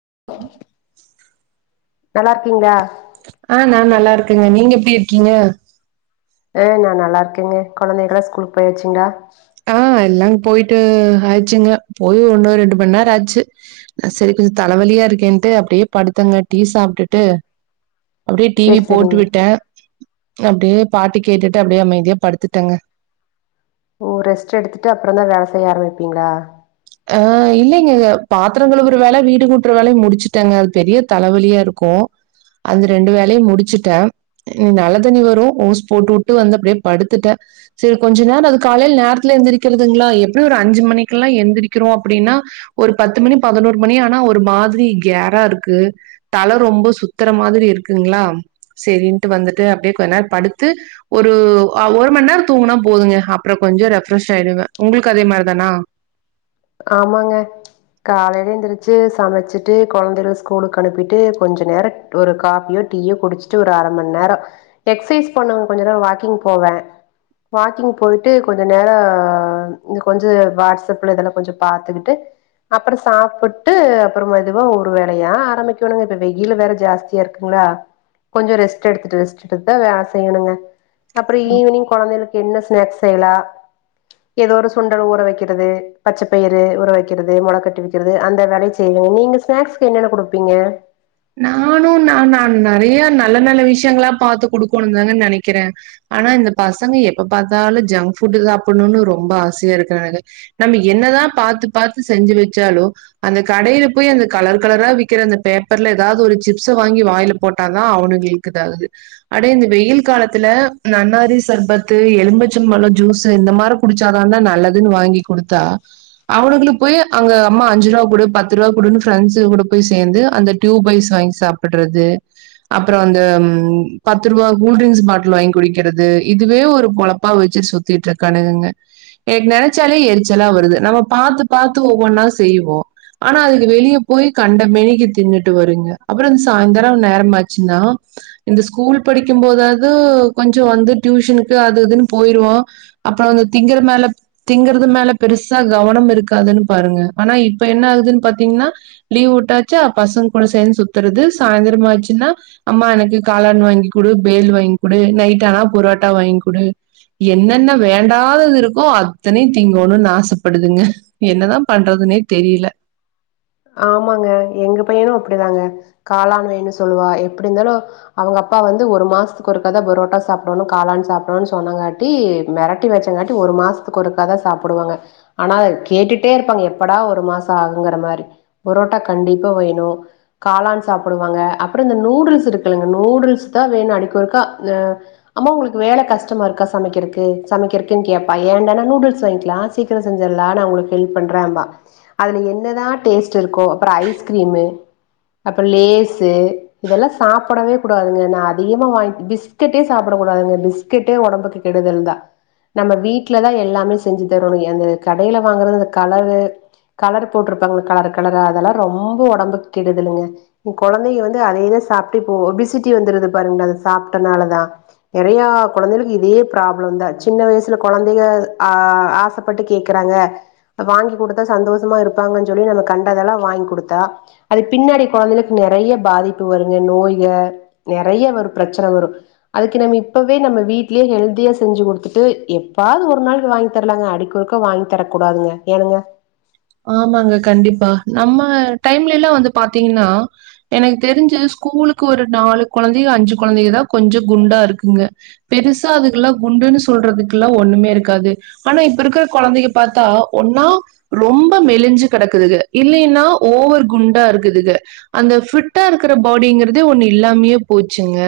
[inaudible] நல்லா இருக்கீங்களா அஹ் நா நல்லா இருக் ஏங்க நீங்க எப்டி இருக்கீங்க அஹ் நான் நல்லா இருக்கேங்க கெழந்தைகளாம் ஸ்கூலுக்கு போயாச்சுங்களா எல்லாங் போயிட்டு ஆயுச்சுங்க போய் ஒன்னு ரெண்டு மணி நேர ஆச்சு ஆ செரி கொஞ்சோ தலைவலியா இருக்கேன்ட்டு அப்டியே படுத்தங்க டீ சாப்ட்டுட்டு அப்டியே டிவி சேரி போட்டு சேரிங்க விட்ட அப்டியே பாட்டு கேட்டுட்டு அப்பிடியே அமைதியா படுத்துட்டங்க ஒ ரெஸ்ட் எடுத்துட்டு அப்ற தா வேல செய்ய ஆரம்பிப்பீங்களா ஆ இல்லைங்க பாத்தர கழுவுற வேல வீடு கூட்டுற வேலயும் முடிச்சுட்டேங்க அது பெரிய தலைவலியாருக்கு அந்த ரெண்டு வேலையு முடிச்சுட்டே ம் நல்ல தண்ணி வரும் ஓஸ் போட்டுவுட்டு வந்து அப்டியே படுத்துட்டே சேரி கொஞ்ச நேர அது காலையில நேரத்துல எந்திரிக்கிறதுங்களா எப்டியு ஒரு அஞ்சு மணிக்கெல்லா எழுந்திரி கிறோம் அப்டின்னா ஒரு பத்து மணி பதினோரு மணி ஆனா ஒரு மாதிரி கேரா இருக்கு தல ரொம்ப சுத்தர மாதிரி இருக்குங்களா சேரின்ட்டு வந்துட்டு அப்டியே கொஞ்ச நேர படுத்து ஒரு ஒரு மணி நேர தூங்குனா போதுங்க அப்றோ கொஞ்சோ ரெஃப்ரஷ் ஆயிடுவே உங்களுக்கு அதே மாதிரி தானா ஆமாங்க காலையில எந்திரிச்சு சமைச்சிட்டு கொழந்தையள ஸ்கூலுக்கு அனுப்பிட்டு கொஞ்ச நேர ஒரு காபியோ டீயோ குடிச்சுட்டு ஒரு அர மணி நேர எக்சைஸ் பண்ணுவே கொஞ்ச நேர வாக்கிங் போவே வாக்கிங் போய்ட்டு கொஞ்ச நேர கொஞ்ச வாட்ஸப்ல எதனா கொஞ்ச பாத்துகிட்டு அப்புறம் சாப்புட்டு அப்புறம் மெதுவா ஒரு வேலையா ஆரம்பிக்கனுங்க வெயில் வேற ஜாஸ்தியா இருக்குங்ளா கொஞ்சோ ரெஸ்ட் எத்துட்டு ரெஸ்ட் எடுத்து தா வேல செய்யனுங்க அப்புறோ ஆ ஈவினிங் கொழந்தைகளுக்கு என்ன ஸ்நெக்ஸ் செய்யலா ஏதோ ஒரு சுண்டல் ஊற வெக்கிறது பச்ச பயிரு ஊற வைக்கிறது மொள கட்டி வக்கிறது அந்த வேலையு செய்வங்க நீங்க ஸ்நாக்ஸ்க்கு என்னென்ன குடுப்பீங்க நானும் நா நா நெறைய நல்ல நல்ல விஷயங்களா பாத்து குடுக்கணும்னு தாங்க நெனைக்கிறே ஆனா இந்த பசங்க எப்ப பாத்தாலு ஜங்க் ஃபுட் சாப்புட்ணுன்னு ரொம்ப ஆசையா இருக்கு எனக்கு நம்ம என்னதா பாத்து பாத்து செஞ்சு வெச்சாலோ அந்த கடையில போய் அந்த கலர் கலரா விக்கிற அந்த பேப்பர் பேப்ர்ல ஏதாவது ஒரு சிப்ஸ்ச வாங்கி வாயில போட்டா தா அவனுங்களுக்கு [unintelligible] அட இந்த வெயில் காலத்துல நன்னாரி சர்பத்து எலும்பிச்சம்பழோ ஜூஸ்சு இந்த மாரி குடிச்சாதான்டா நல்லதுன்னு வாங்கி குடுத்தா அவனுங்களுக்கு அங்க அம்மா அஞ்சு ரூபா கூடு பத்து ரூபா குடுனு ப்ரெண்ட்ஸ் கூட போய் சேந்து அந்த க்யூ பைட்ஸ் வாங்கி சாப்பிட்றது அப்புறோ அந்த பத்து ரூபா கூல்ட்ரிங்க்ஸ் பாட்டில் வாங்கி குடிக்கிறது இதுவே ஒரு பொழப்பா வெச்சு சுத்திகிட்டு இருக் கானுங்க எனக்கு நெனச்சாலே எரிச்சலா வருது நம்ம பாரத்து பாத்து ஒவ்வொன்னா செய்வோ ஆனா அதுக்க வெளியே போய் கண்ட மெனிக்கு தின்னுட்டு ட்டு வருங்க சாய்ந்தரம் நேரமாச்சினா இந்த ஸ்கூல் படிக்கும் போதாது கொஞ்சோ வந்து டியூஷனுக்கு அது இதுன்னு போயிருவோ அப்புறோ திங்கற மேல திங்கறது மேல பெருசா கவனம் இருக்காதுன்னு பாருங்க ஆனா இப்ப என்னா ஆகுதுன்னு பாத்திங்கன்னா லீவ் உட்டாச்சா பசங் கூட சேந்து சுத்துறது சாய்ந்திரம் ஆச்சுன்னா அம்மா எனக்கு காளான் வாங்கிடு பேல் வாங்கி குடு நைட் ஆனா புரோட்டா வாங்கி குடு என்னென்ன வேண்டாதது இருக்கோ அத்தனையு தீங்கணும்னு ஆசப்படுதுங்க என்னதா பண்றதுனே தெரியல ஆமாங்க எங்க பையனும் அப்டிதாங்க காளான் வேணு சொல்லுவா எப்டி இருந்தாலு அவுங்க அப்பா வந்து ஒரு மாசத்துக்கு ஒருக்கா தா புரோட்டா சாப்புட்ணு காளான் சாப்புடனும்னு சொன்னாங்காட்டி மிரட்டி வெச்சங்காட்டி ஒரு மாசத்துக்கு ஒருக்கா தா சாப்புடுவாங்க ஆனா கேட்டுட்டே இருப்பாங்க எப்படா ஒரு மாசோ ஆகுங்கிற மாரி பரோட்டா கண்டிப்பா வேணோ காளான் சாப்புடுவாங்க அப்புறோ இந்த நூடுல்ஸ் இருக்குல்லங்க நூடுல்ஸ் தா வேணும் அடிக்கி ஒருக்கா ஆஹ் அம்மா உங்களுக்கு வேல கஷ்டமா இருக்கா சமைக்கிறக்கு சமைக்கிறக்குன்னு கேப்பா ஏடன்னா நூடுல்ஸ் வாங்கிலா சீக்கிரோ செஞ்சட்லா நா உங்களுக்கு ஹெல்ப் பண்றேன்பா அதுல என்னதா டேஸ்ட் இருக்கோ அப்றோ ஐஸ்கிரீமு அப்புறோ லேசு இதெல்லா சாப்புடவே கூடதுங்க நா அதிகமா வாங்கி பிஸ்கேட்டே சாப்புட கூடாதுங்க பிஸ்கேட்டே ஒடம்புக்கு கெடுதல் தா நம்ம வீட்டுல தா எல்லாமே செஞ்சி தரணு எங்கா கடயில வாங்குறது அந்த கலவு கவர் போட்டிருப் கண்க்கு கலர் கலரா அதெல்லா ரொம்போ ஒடம்புக்கு கெடுதலுங்க கொழந்தைங்க வந்து அத இத சாப்புட்டு இப்போ ஒபிசிட்டி வந்துருது பாருங்களே இத சாப்ட நாலதா நெறையா கொழந்தைகளுக்கு இதே ப்ராப்ளம் தா சின்ன வயசுல கொழந்தைக ஆ ஆசப்பட்டு கேக்குறாங்க வாங்கி குடுத்தா சந்தோஷமா இருப்ப ப்பாங்கன்னு சொல்லி நம்ம கண்டதெல்லா வாங்கி குடுத்தா அது பின்னாடி கொழந்தைகளுக்கு நெறைய பாதிப்பு வருங்க நோய்க நெறைய ஒரு பிரச்சன வரோ அதுக்கு நம்ம இப்பவே நம்ம வீட்லயே ஹெல்தியா செஞ்சு கொடுத்துட்டு எப்பாது ஒரு நாளைக்கு வாங்கி தரலாங்க அடிக்கு ஒருக்கா வாங்கி தரக்க கூடாதுங்க ஏனுங்க ஆமாங்க கண்டிப்பா நம்ம டைம்ல எல்லா வந்து பாத்தீங்கன்னா எனக்கு தெரிஞ்சி ஸ்கூலுக்கு ஒரு நாலு கொழந்தைக அஞ்சு கொழந்தைங்கதா கொஞ்சோ குண்டா இருக்குங்க பெருசா அதுக்கெல்லா குண்டுன்னு சொல்றதுக்கு எல்லா ஒன்னுமே இருக்காது ஆனா இப்ப இருக்கிற கொழந்தைங்க பாத்தா ஒன்னா ரொம்ப மெலிஞ்சு கெடக்குதுக்க இல்லைன்னா ஓவர் குண்டா இருக்குதுக அந்த ஃபிட்டா இருக்குற பாடிங்கிறதே ஒன்னு இல்லாமையே போச்சுங்க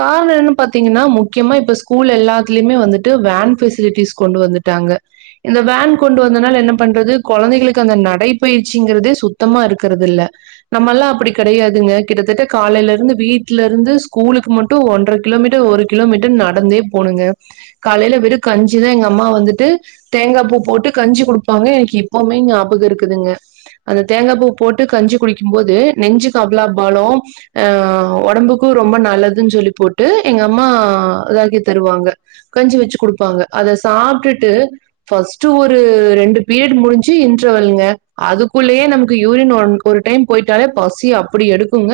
காரணோ என்னா பாத்தீங்கன்னா முக்கியமா இப்ப ஸ்கூல்ல எல்லாத்துலயுமே வந்துட்டு வேன் ஃபசிலிட்டிஸ் கொண்டு வந்துட்டாங்க இந்த வேன் கொண்டு வந்தனால என்ன பண்றது கொழந்தைகளுக்கு அந்த நடைப்பயிற்சிங்கிறது சுத்தமா இருக்கறது இல்ல நம்மல்லா அப்டி கெடையாதுங்க கிட்டத்தட்ட காலையில இருந்து வீட்டுல இருந்து ஸ்கூலுக்கு மட்டும் ஒன்றரை கிலோமீட்டர் ஒரு கிலோமீட்டர் நடந்தே போணுங்க காலையில வெறும் கஞ்சிதா எங்க அம்மா வந்துட்டு தேங்கா பூ போட்டு கஞ்சி குடுப்பாங்க எனக்கு இப் இப்பவுமேங்க ஞாபகோ இருக்குதுங்க அந்த தேங்கா பூ போட்டு கஞ்சி குடிக்கும் போது நெஞ்சுக்கு அவ்ளோ கபலா பாலோ அஹ ஒடம்புக்கோ ரொம்ப நல்லதுன்னு சொல்லி போட்டு எங்க அம்மா இதாக்கி தருவாங்க கஞ்சி வெச்சு குடுப்பாங்க அத சாப்டுட்டு ஃஸ்ட்டு ஒரு ரெண்டு பீரியட் முடிஞ்சு சி இன்டெர்வெல்லுங்க அதுக்குள்ளயே நமக்கு யூரின் ஒ ஒரு டைம் போயிட்டாலே பசி அப்டி எடுக்குங்க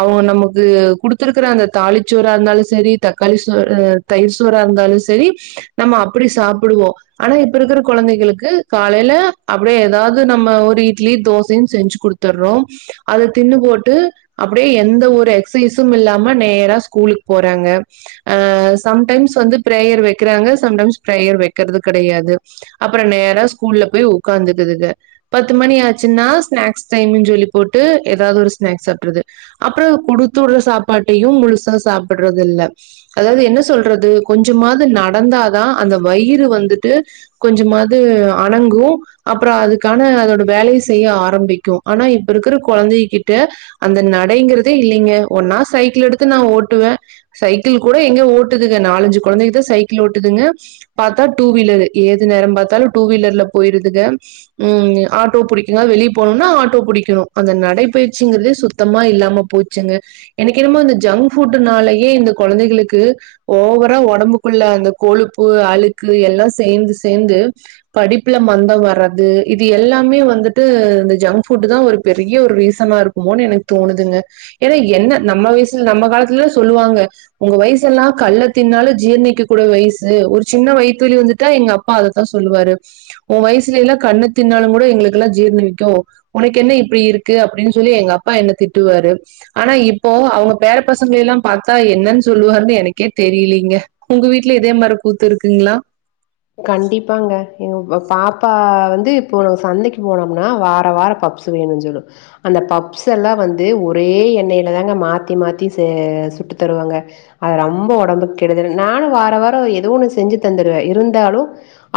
அவுங்க நமக்கு குடுத்திருக்குற அந்த தாலிச்சோற இருந்தாலு செரி தக்காளி சோறு தயிர் சோற இருந்தாலு சரி நம்ம அப்படி சாப்புடுவோ ஆனா இப்ப இருக்குற கொழந்தைங்களுக்கு காலையில அப்டியே ஏதாது நம்ம ஒரு இட்லி தோசையும் செஞ்சு குடுத்துட்றோ அத தின்னு போட்டு அப்டியே எந்த ஒரு எக்ஸசைஸ்சும் இல்லாம நேரா ஸ்கூலுக்கு போறாங்க ஆஹ சம்டைம்ஸ் வந்து ப பிரேயர் வெக்கிறாங்க சம்டைம்ஸ் பிரேயர் வெக்கிறது கெடையாது அப்புறோ நேரா ஸ்கூல்ல போய் ஒக்காந்துக்குதுங்க பத்து மணி ஆச்சுன்னா ஸ்நாக்ஸ் டைம்னு சொல்லி போட்டு ஏதாவது ஒரு ஸ்நாக்ஸ் சாப்புடறது அப்புறோ குடுத்துவுட்ற சாப்பாட்டையு முழுசா சாப்புட்றது இல்ல அதாவது என்ன சொல்றது கொஞ்சமாது நடந்தாதா அந்த வயிறு வந்துட்டு கொஞ்சமாது அணங்கூ அப்புறோ அதுக்கான அதோட வேலைய செய்ய ஆரம்பிக்கும் ஆனா இப்ப இருக்குற கொழந்தை கிட்ட அந்த நடைங்கிறதே இல்லைங்க ஒன்னா சைக்கிள் எடுத்து நா ஓட்டுவே சைக்கிள் கூட எங்க ஓட்டுதுங்க நாலஞ்சு கொழந்தைங்கதா சைக்கிள் ஓட்டுதுங்க பாத்தா டூ வீலரு ஏது நேரம் பாத்தாலு டூ வீலர்ல போயிருது போயிடுதுக ம் ஆட்டோ படிக்க வெளிய போனும்னா ஆட்டோ புடிக்கணு அந்த நடைபயிற்சிங்கறதே சுத்தமா இல்லாம போச்சுங்க எனக்கு என்னமோ ஜங்க் ஃபுட்டுனால இந்த கொழந்தைகளுக்கு ஓவரா ஒடம்புக்குள்ள அந்த கொழுப்பு அழுக்கு எல்லா சேந்து சேந்து படிப்புல மந்தம் வர்றது இது எல்லாமே வந்துட்டு இந்த ஜங்க் ஃபுட்தா ஒரு பெரிய ஒரு ரீசனா இருக்குமோன்னு எனக்கு தோணுதுங்க ஏனா என்ன நம்ம வயசுல நம்ம காலத்துல சொல்லுவாங்க உங்க வயசு எல்லா கல் தின்னாலு ஜீரணிக்க கூடிய வயசு ஒரு சின்ன வயித்து வலி வந்துட்டா எங்க அப்பா அதத்தா சொல்லுவாரு உன் வயசுல எல்லா கண்ணு தின்னாலுமங் கூட எங்களுக்கெல்லா ஜீர்ணிக்கு உனக்கு என்ன இப்படி இருக்கு அப்டின்னு சொல்லி எங்க அப்பா என்ன திட்டுவாரு ஆனா இப்போ அவுங்க பேர பசங்க எல்லா பாத்தா என்னனு சொல்லுவாருன்னு எனக்கே தெரியலீங்க உங்க வீட்ல இதே மாரி கூத்து இருக்குங்ளா கண்டிப்பாங்க எ பாப்பா வந்து இப்போ சந்தைக்கு போனோம்னா வார வாரம் பப்ஸ் வேணுனு சொல்லு அந்த பப்ஸ் எல்லா வந்து ஒரே எண்ணெல தாங்க மாத்தி மாத்தி ச சுட்டுத் தருவாங்க அது ரொம்ப ஒடம்புக்கு கெடுதல் நானு வார வாரோ எதோ ஒண்ணு செஞ்சு தந்துருவ இருந் நாலு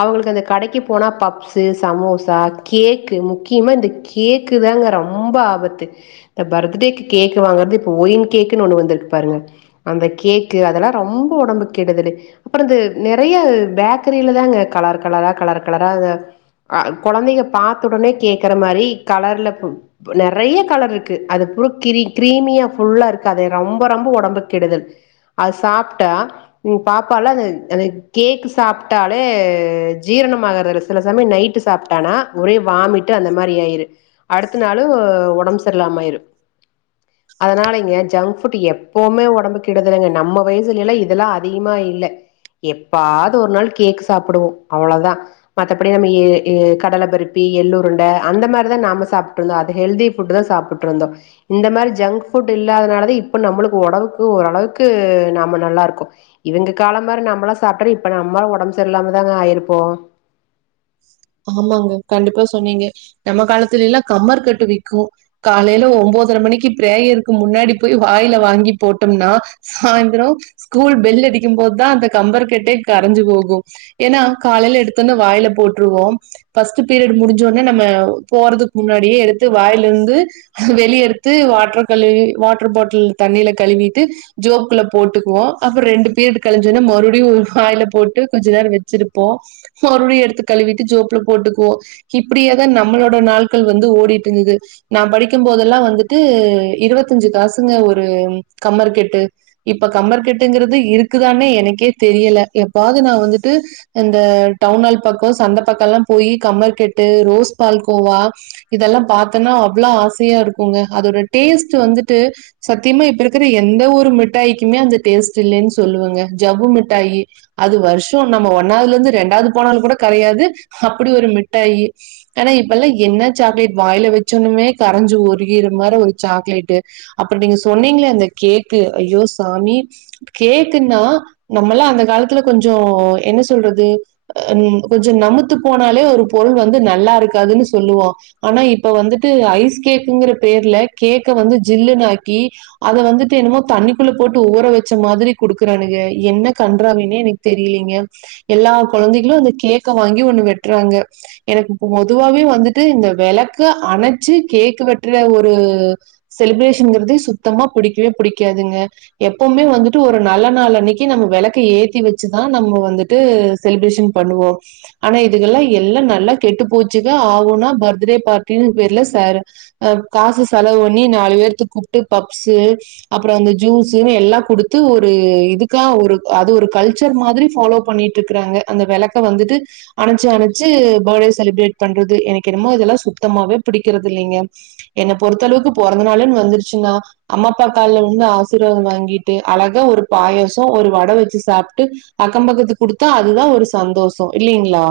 அவுங்களுக்கு அந்த கடைக்கு போனா பப்ஸு சமோசா கேக் முக்கியமா இந்த கேக்குதாங்க ரொம்ப ஆபத்து இந்த பர்த்டேக்கு கேக் வாங்கறது ஒ இன் கேக்குனு வந்திருக்கு பாருங்க அந்த கேக்கு அதெல்லா ரொம்ப ஒடம்புக்கு கெடுதல் அப்புறோ இந்த நெறயா பேக் கிரிலதாங்க கலர் கலரா கலர் கலரா கொழந்தைங்க பாத்த உடனே கேக்கிற மாரி கலர்ல நெறயா கலர் இருக்கு அது பூரா கிரீமியா ஃபுல்லா இருக்கு அத ரொம்ப ரொம்ப ஒடம்புக்கு கெடுதல் அது சாப்பிட்டா பாப்பால்லா அந்த கேக் சாப் டாலே ஜீரணம் ஆகறதில்ல சில சமயோ நைட்டு சாப்பிட்டானா ஒரே வாமிட்டு அந்த மாரி ஆயிரு அடுத்த நாளு ஒடம்பு சரியில்லாம ஆயிரு அதனாலங்க ஜங்க் ஃபுட் எப்புமே ஒடம்புக்கு கெடுதலுங்க நம்ம வயசுல எல்லா இதெல்லா அதிகமா இல்ல எப்பாது ஒரு நாள் கேக் சாப்பிடுவோ அவ்வளவுதா மத்தபடி நம்ம கடல பருப்பி எள்ளு உருண்ட அந்த மாரிதா நம்ம சாப்பிட்டு இருந்தோ அது ஹெல்தி ஃபுட்டுதா சாப்பிட்டு இருந்தோ இந்த மாரி ஜங்க் ஃபுட் இல்லாததுனாலதா இப்ப நம்மளுக்கு ஒடம்புக்கு ஓரளவுக்கு நம்ம நல்லா இருக்கோ இவுங்க காலம் மாரி நம்மளா சாப்பிட்டோ இப்ப நம்ம ஒடம்பு சரியில்லாமதாங்க ஆயிருப்போ ஆமாங்க கண்டிப்பா சொன்னீங்க நம்ம காலத்துல எல்லா கம்மர் கட்டு விக்கு காலைல ஒன்போதரை மணிக்கு பிரேயருக்கு முன்னாடி போய் வாயில வாங்கி போட்டோம்னா சாயந்தர ஸ்கூல் பெல் அடிக்கும்போதுதா அந்த கம்பர் கட்டே கரைஞ்சு போகு ஏனா காலைல எடுத்தொன்ன வாயில போற்றுவோ ஃபஸ்ட் பீரியட் முடிஞ்ச ஒன்ன நம்ம போறதுக்கு முன்னாடியே எடுத்து வாயிலிருந்து வெளிய எடுத்து வாட்டர் கழுவி வாட்டர் பாட்டில் தண்ணில கழுவிட்டு ஜோப்குல்ல போட்டுக்குவோ. அப்ப ரெண்டு பீரியட் கழிஞ்ச ஒன்ன மறுபடி ஒரு வாயில போட்டு கொஞ்ச நேரோ வெச்சிருப்போ மறுபடி எடுத்து கழுவிட்டு ஜோப்ல போட்டுக்குவோ இப்படியேதா நம்மளோட நாட்கள் வந்து ஓடிட்டு இந்துது நா படிக்கும் போதெல்லா வந்துட்டு இருவத்தஞ்சு காசுங்க ஒரு கம்மர் கெட்டு இப்ப கம்மர் கெட்டுங்கிறது இருக்குதானே எனக்கே தெரியல எப்பாது நா வந்துட்டு அந்த டவுனால் பக்கோ சந்த பக்கோ எல்லா போயி கம்மர் கெட்டு ரோஸ் பால்கோவா இதெல்லாம் பாத்தன்னா அவ்வளவு ஆசையா இருக்குங்க அதோட டேஸ்ட் வந்துட்டு சத்தியமா இப்ப இருக்கிற எந்த ஒரு மிட்டாயக்குமே அந்த டேஸ்ட் இல்லைன்னு சொல்லுவங்க ஜபவ்வு மிட்டாயி அது வருஷோ நம்ம ஒன்னாவதுல இருந்து ரெண்டாவது போனாலு கூட கரையாது அப்படி ஒரு மிட்டாயி ஆனா இப்பெல்லா என்ன சாக்லேட் வாயில வெச்ச ஒண்ணமே கரைஞ்சு உருகிற மாரி ஒரு சாக்லேட் அப்புறோ நீங்க சொன்னீங்ளே அந்த கேக்கு ஐயோ சாமி கேக்குனா நம்மல்லா அந்த காலத்துல கொஞ்சோ என்ன சொல்றது கொஞ்சோ நமுத்து போனாலே ஒரு பொருள் வந்து நல்லா இருக்காதுனு சொல்லுவோ ஆனா இப்ப வந்துட்டு ஐஸ் கேக்குங்கிற பேர்ல கேக்க வந்து ஜில்லுனுனாக்கி அத வந்துட்டு என்னமோ தண்ணிக்குள்ள போட்டு ஊற வெச்ச மாரி குடுக்கறானுங்க என்ன கண்றாவினே எனக்கு தெரியலீங்க எல்லா கொழந்தைகளு அந்த கேக் க வாங்கி ஒண்ணு வெட்டறாங்க எனக்கு பொதுவாவே வந்துட்டு இந்த விளக்க அணைச்சு கேக்கு வெட்டற ஒரு செலிப்ரேஷன்ங்கிறது சுத்தமா புடிக்கவே புடிக்காதுங்க எப்புமே வந்துட்டு ஒரு நல்ல நாள் அன்னைக்கு நம்ம விளக்க ஏத்தி வெச்சுதா நம்ம வந்துட்டு செலிப்ரேஷன் பண்ணுவோ ஆனா இதுக்கெல்லா எல்லா நல்லா கெட்டு போச்சுக்க ஆவூனா பர்த்டே பார்ட்டினு பேர்ல செ அஹ் காசு செலவு பண்ணி நாலு பேத்த கூப்பிட்டு பப்ஸு அப்புறோ அந்த ஜூஸுன்னு எல்லா குடுத்து ஒரு இதுக்கா ஒரு அது ஒரு கல்ச்சர் மாரி ஃபாலோ பண்ணிட்டு இருக்காங்க அந்த விளக்க வந்துட்டு அணைச்சு அணைச்சு பர்த்டே செலிப்ரேட் பண்றது எனக்கு என்னமோ இதெல்லா சுத்தமாவே புடிக்கிறது இல்லைங்க என்ன பொறுத்தளவுக்கு பொறந்த நாள்ன்னு வந்துருச்சுன்னா அம்மா அப்பா கால்ல விழுந்து ஆசீர்வாதம் வாங்கிட்டு அழகா ஒரு பாயாசோ ஒரு வடை வெச்சு சாப்பிட்டு அக்கம் பக்கத்துக்கு குடுத்தா அதுதா ஒரு சந்தோஷோ இல்லைங்ளா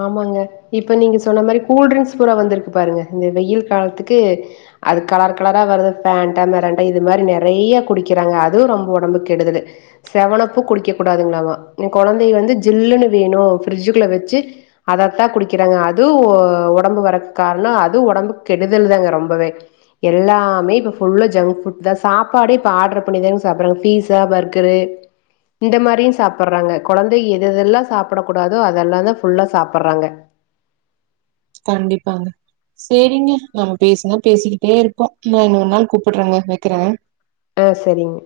ஆமாங்க இப்ப நீங்க சொன்ன மாரி கூல்ட்ரிங்க்ஸ் பூரா வந்திருக்கு பாருங்க இந்த வெயில் காலத்துக்கு அது கலர் கலரா வர்ரது ஃபேண்டா மிராண்டா இது மாரி நெறயா குடிக்கிறாங்க அதுவு ரொம்ப ஒடம்புக்கு கெடுதல் செவன் அப் குடிக்க கூடாதுங்ளாமா இந் கொழந்தைங்க வந்து ஜில்லுனு வேணு பிரிட்ஜ்குள்ள வெச்சு அதத்தா குடிக்கிறாங்க அதுவு ஒடம்பு வர்றக்கு காரணோ அதுவு ஒடம்புக்கு கெடுதல்தாங்க ரொம்பவே எல்லாமே இப்ப ஃபுல்லா ஜங்க் ஃபுட்தா சாப்பாடே இப்ப ஆர்டர் பண்ணிதாங்க சாப்பறாங்க பீஸா பர்கரு இந்த மாரியு சாப்பிடறாங்க கொழந்த எதெதெல்லா சாப்பிட கூடாதோ அதெல்லாதா ஃபுல்லா சாப்பிடறாங்க கண்டிப்பாங்க சேரிங்க நாம பேசினா பேசிக்கிட்டே இப்போ நா இன்னொரு நாள் கூப்பிடறங்க வெக்கற ஆஹ் செரிங்க